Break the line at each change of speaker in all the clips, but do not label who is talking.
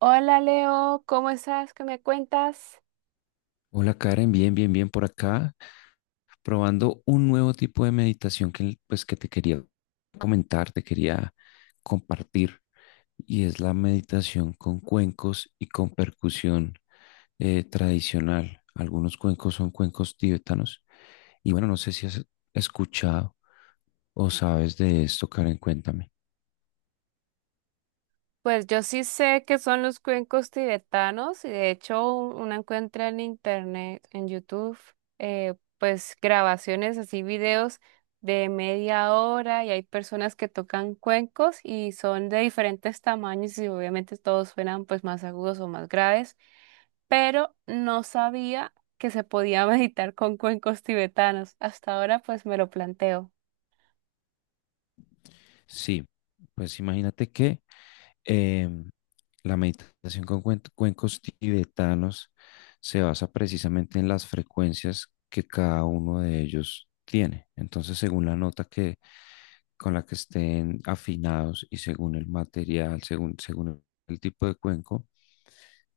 Hola Leo, ¿cómo estás? ¿Qué me cuentas?
Hola Karen, bien, bien, bien por acá, probando un nuevo tipo de meditación que, pues, que te quería comentar, te quería compartir, y es la meditación con cuencos y con percusión tradicional. Algunos cuencos son cuencos tibetanos, y bueno, no sé si has escuchado o sabes de esto, Karen, cuéntame.
Pues yo sí sé que son los cuencos tibetanos y de hecho uno encuentra en internet, en YouTube, pues grabaciones así, videos de media hora y hay personas que tocan cuencos y son de diferentes tamaños y obviamente todos suenan pues más agudos o más graves, pero no sabía que se podía meditar con cuencos tibetanos. Hasta ahora pues me lo planteo.
Sí, pues imagínate que Em, la meditación con cuencos tibetanos se basa precisamente en las frecuencias que cada uno de ellos tiene. Entonces, según la nota que con la que estén afinados y según el material, según, según el tipo de cuenco,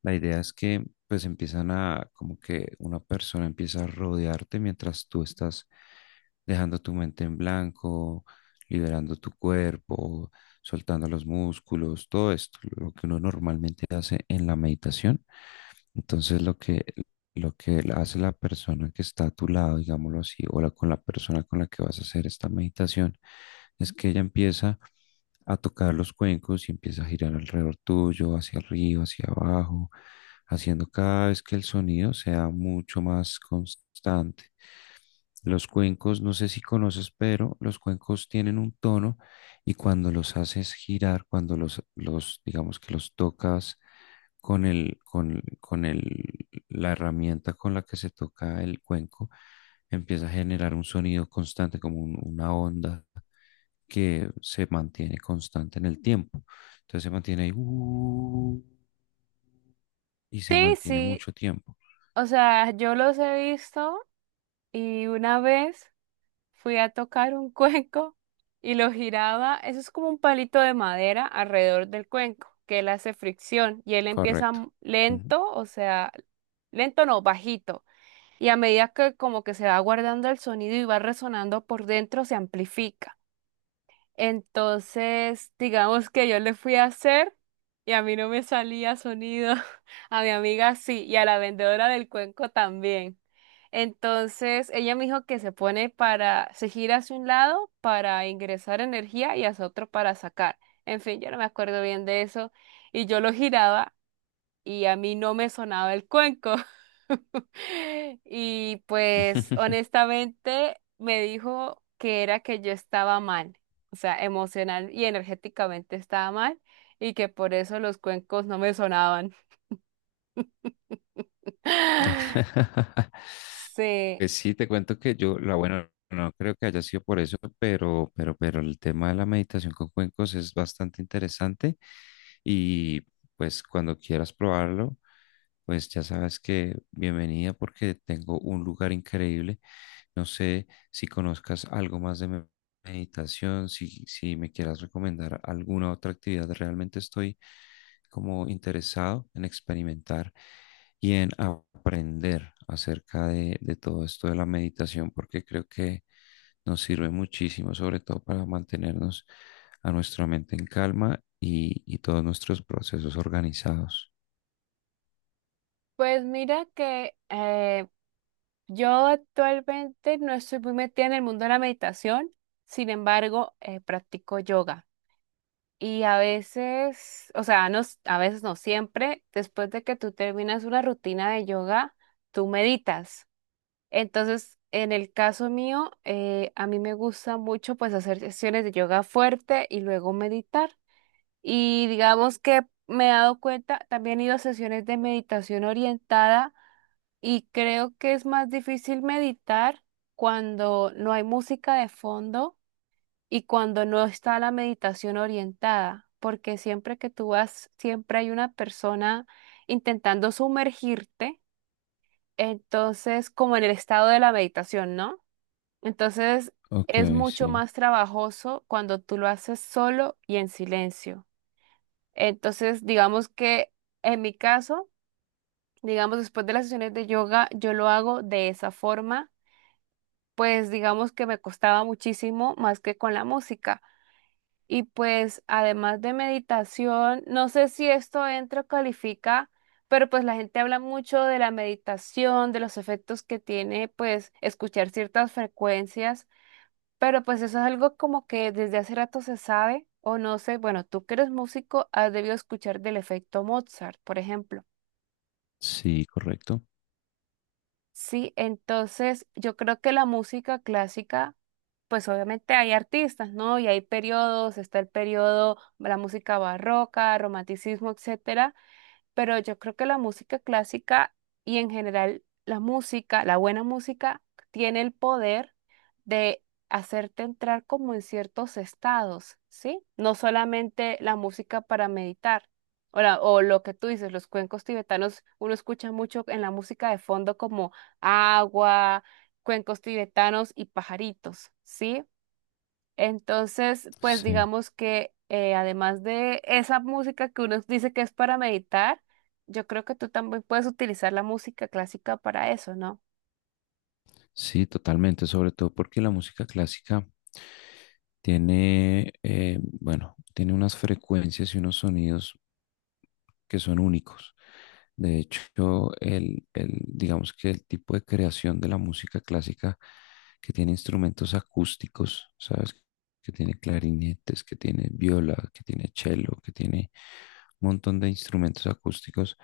la idea es que pues empiezan a, como que una persona empieza a rodearte mientras tú estás dejando tu mente en blanco, liberando tu cuerpo, soltando los músculos, todo esto, lo que uno normalmente hace en la meditación. Entonces lo que hace la persona que está a tu lado, digámoslo así, o con la persona con la que vas a hacer esta meditación, es que ella empieza a tocar los cuencos y empieza a girar alrededor tuyo, hacia arriba, hacia abajo, haciendo cada vez que el sonido sea mucho más constante. Los cuencos, no sé si conoces, pero los cuencos tienen un tono y cuando los haces girar, cuando los digamos que los tocas con el, la herramienta con la que se toca el cuenco, empieza a generar un sonido constante, como una onda que se mantiene constante en el tiempo. Entonces se mantiene ahí, y se
Sí,
mantiene
sí.
mucho tiempo.
O sea, yo los he visto y una vez fui a tocar un cuenco y lo giraba, eso es como un palito de madera alrededor del cuenco, que él hace fricción y él empieza
Correcto. Ujú.
lento, o sea, lento no, bajito. Y a medida que como que se va guardando el sonido y va resonando por dentro, se amplifica. Entonces, digamos que yo le fui a hacer y a mí no me salía sonido, a mi amiga sí, y a la vendedora del cuenco también. Entonces, ella me dijo que se pone para, se gira hacia un lado para ingresar energía y hacia otro para sacar. En fin, yo no me acuerdo bien de eso. Y yo lo giraba y a mí no me sonaba el cuenco. Y pues honestamente me dijo que era que yo estaba mal, o sea, emocional y energéticamente estaba mal y que por eso los cuencos no me sonaban. Sí,
Pues sí, te cuento que yo, la buena, no creo que haya sido por eso, pero el tema de la meditación con cuencos es bastante interesante y pues cuando quieras probarlo, pues ya sabes que bienvenida porque tengo un lugar increíble. No sé si conozcas algo más de meditación, si me quieras recomendar alguna otra actividad. Realmente estoy como interesado en experimentar y en aprender acerca de todo esto de la meditación, porque creo que nos sirve muchísimo, sobre todo para mantenernos a nuestra mente en calma y todos nuestros procesos organizados.
pues mira que yo actualmente no estoy muy metida en el mundo de la meditación. Sin embargo, practico yoga. Y a veces, o sea, no, a veces no siempre, después de que tú terminas una rutina de yoga, tú meditas. Entonces, en el caso mío, a mí me gusta mucho pues hacer sesiones de yoga fuerte y luego meditar. Y digamos que me he dado cuenta, también he ido a sesiones de meditación orientada y creo que es más difícil meditar cuando no hay música de fondo y cuando no está la meditación orientada, porque siempre que tú vas, siempre hay una persona intentando sumergirte, entonces como en el estado de la meditación, ¿no? Entonces
Ok,
es mucho
sí.
más trabajoso cuando tú lo haces solo y en silencio. Entonces, digamos que en mi caso, digamos después de las sesiones de yoga, yo lo hago de esa forma, pues digamos que me costaba muchísimo más que con la música. Y pues además de meditación, no sé si esto entra o califica, pero pues la gente habla mucho de la meditación, de los efectos que tiene pues escuchar ciertas frecuencias, pero pues eso es algo como que desde hace rato se sabe, o no sé, bueno, tú que eres músico, has debido escuchar del efecto Mozart, por ejemplo.
Sí, correcto.
Sí, entonces yo creo que la música clásica, pues obviamente hay artistas, ¿no? Y hay periodos, está el periodo, la música barroca, romanticismo, etcétera, pero yo creo que la música clásica y en general la música, la buena música, tiene el poder de hacerte entrar como en ciertos estados, ¿sí? No solamente la música para meditar. O, o lo que tú dices, los cuencos tibetanos, uno escucha mucho en la música de fondo como agua, cuencos tibetanos y pajaritos, ¿sí? Entonces, pues
Sí.
digamos que además de esa música que uno dice que es para meditar, yo creo que tú también puedes utilizar la música clásica para eso, ¿no?
Sí, totalmente, sobre todo porque la música clásica tiene, bueno, tiene unas frecuencias y unos sonidos que son únicos. De hecho, el digamos que el tipo de creación de la música clásica que tiene instrumentos acústicos, ¿sabes? Que tiene clarinetes, que tiene viola, que tiene cello, que tiene un montón de instrumentos acústicos,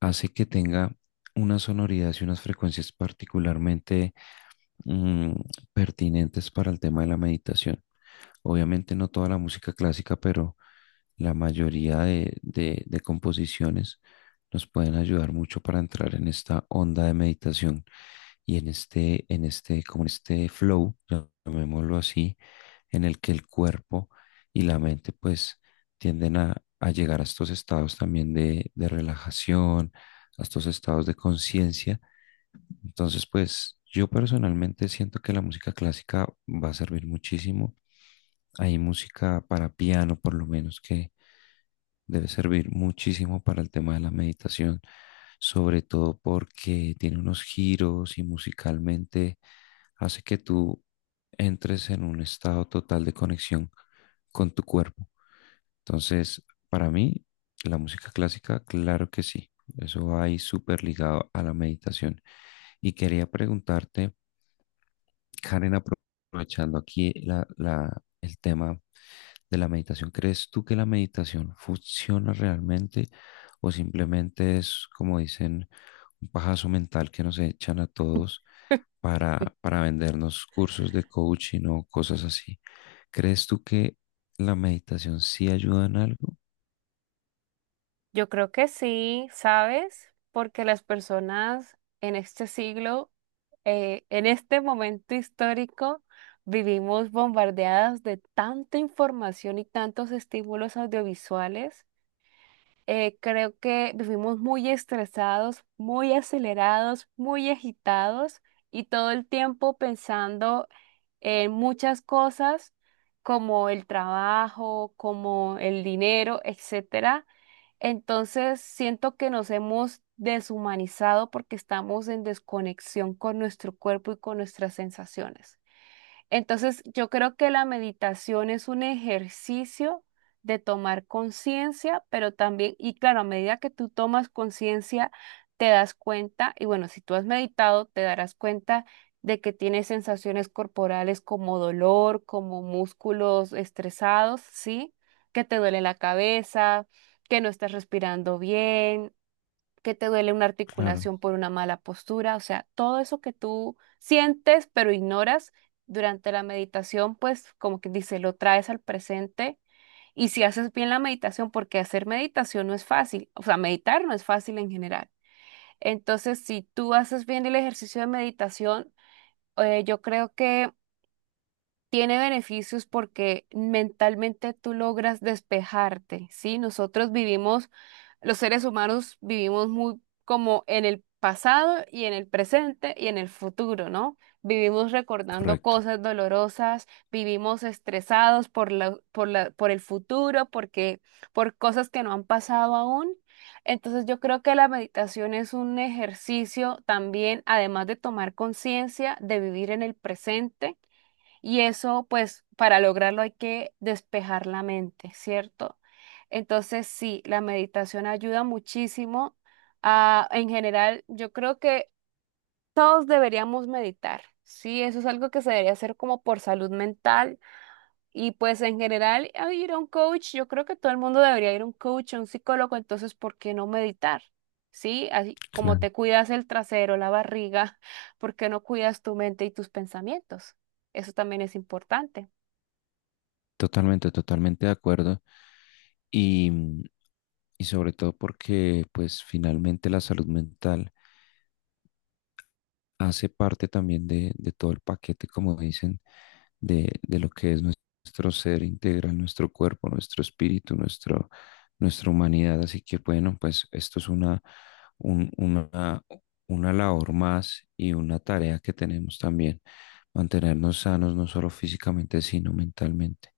hace que tenga unas sonoridades y unas frecuencias particularmente mm, pertinentes para el tema de la meditación. Obviamente no toda la música clásica, pero la mayoría de, de composiciones nos pueden ayudar mucho para entrar en esta onda de meditación y en este, como en este flow, llamémoslo así, en el que el cuerpo y la mente pues tienden a llegar a estos estados también de relajación, a estos estados de conciencia, entonces, pues yo personalmente siento que la música clásica va a servir muchísimo. Hay música para piano, por lo menos, que debe servir muchísimo para el tema de la meditación, sobre todo porque tiene unos giros y musicalmente hace que tú entres en un estado total de conexión con tu cuerpo. Entonces, para mí, la música clásica, claro que sí. Eso va ahí súper ligado a la meditación. Y quería preguntarte, Karen, aprovechando aquí el tema de la meditación, ¿crees tú que la meditación funciona realmente o simplemente es, como dicen, un pajazo mental que nos echan a todos para vendernos cursos de coaching o cosas así? ¿Crees tú que la meditación sí ayuda en algo?
Yo creo que sí, ¿sabes? Porque las personas en este siglo, en este momento histórico, vivimos bombardeadas de tanta información y tantos estímulos audiovisuales. Creo que vivimos muy estresados, muy acelerados, muy agitados y todo el tiempo pensando en muchas cosas como el trabajo, como el dinero, etcétera. Entonces siento que nos hemos deshumanizado porque estamos en desconexión con nuestro cuerpo y con nuestras sensaciones. Entonces, yo creo que la meditación es un ejercicio de tomar conciencia, pero también, y claro, a medida que tú tomas conciencia, te das cuenta, y bueno, si tú has meditado, te darás cuenta de que tienes sensaciones corporales como dolor, como músculos estresados, ¿sí? Que te duele la cabeza, que no estás respirando bien, que te duele una
Claro,
articulación por una mala postura, o sea, todo eso que tú sientes pero ignoras durante la meditación, pues como que dice, lo traes al presente y si haces bien la meditación, porque hacer meditación no es fácil, o sea, meditar no es fácil en general. Entonces, si tú haces bien el ejercicio de meditación, yo creo que tiene beneficios porque mentalmente tú logras despejarte, ¿sí? Nosotros vivimos, los seres humanos vivimos muy como en el pasado y en el presente y en el futuro, ¿no? Vivimos recordando
correcto.
cosas dolorosas, vivimos estresados por por el futuro, porque, por cosas que no han pasado aún. Entonces yo creo que la meditación es un ejercicio también, además de tomar conciencia, de vivir en el presente y eso, pues, para lograrlo hay que despejar la mente, ¿cierto? Entonces, sí, la meditación ayuda muchísimo a, en general, yo creo que todos deberíamos meditar, ¿sí? Eso es algo que se debería hacer como por salud mental y pues en general a ir a un coach, yo creo que todo el mundo debería ir a un coach, a un psicólogo, entonces, ¿por qué no meditar? Sí, así como
Claro.
te cuidas el trasero, la barriga, ¿por qué no cuidas tu mente y tus pensamientos? Eso también es importante.
Totalmente, totalmente de acuerdo. Y, mm, y sobre todo porque pues finalmente la salud mental hace parte también de todo el paquete, como dicen, de lo que es nuestro ser integral, nuestro cuerpo, nuestro espíritu, nuestro, nuestra humanidad. Así que bueno, pues esto es una, un- una, una labor más y una tarea que tenemos también, mantenernos sanos no solo físicamente, sino mentalmente.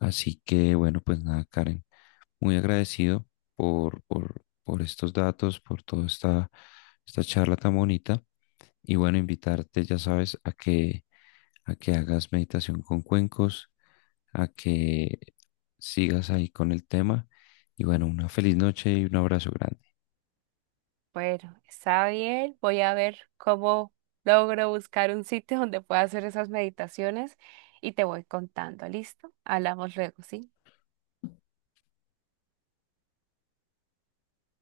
Así que bueno, pues nada, Karen, muy agradecido por estos datos, por toda esta, esta charla tan bonita. Y bueno, invitarte, ya sabes, a que hagas meditación con cuencos, a que sigas ahí con el tema. Y bueno, una feliz noche y un abrazo grande.
Bueno, está bien. Voy a ver cómo logro buscar un sitio donde pueda hacer esas meditaciones y te voy contando. ¿Listo? Hablamos luego, ¿sí?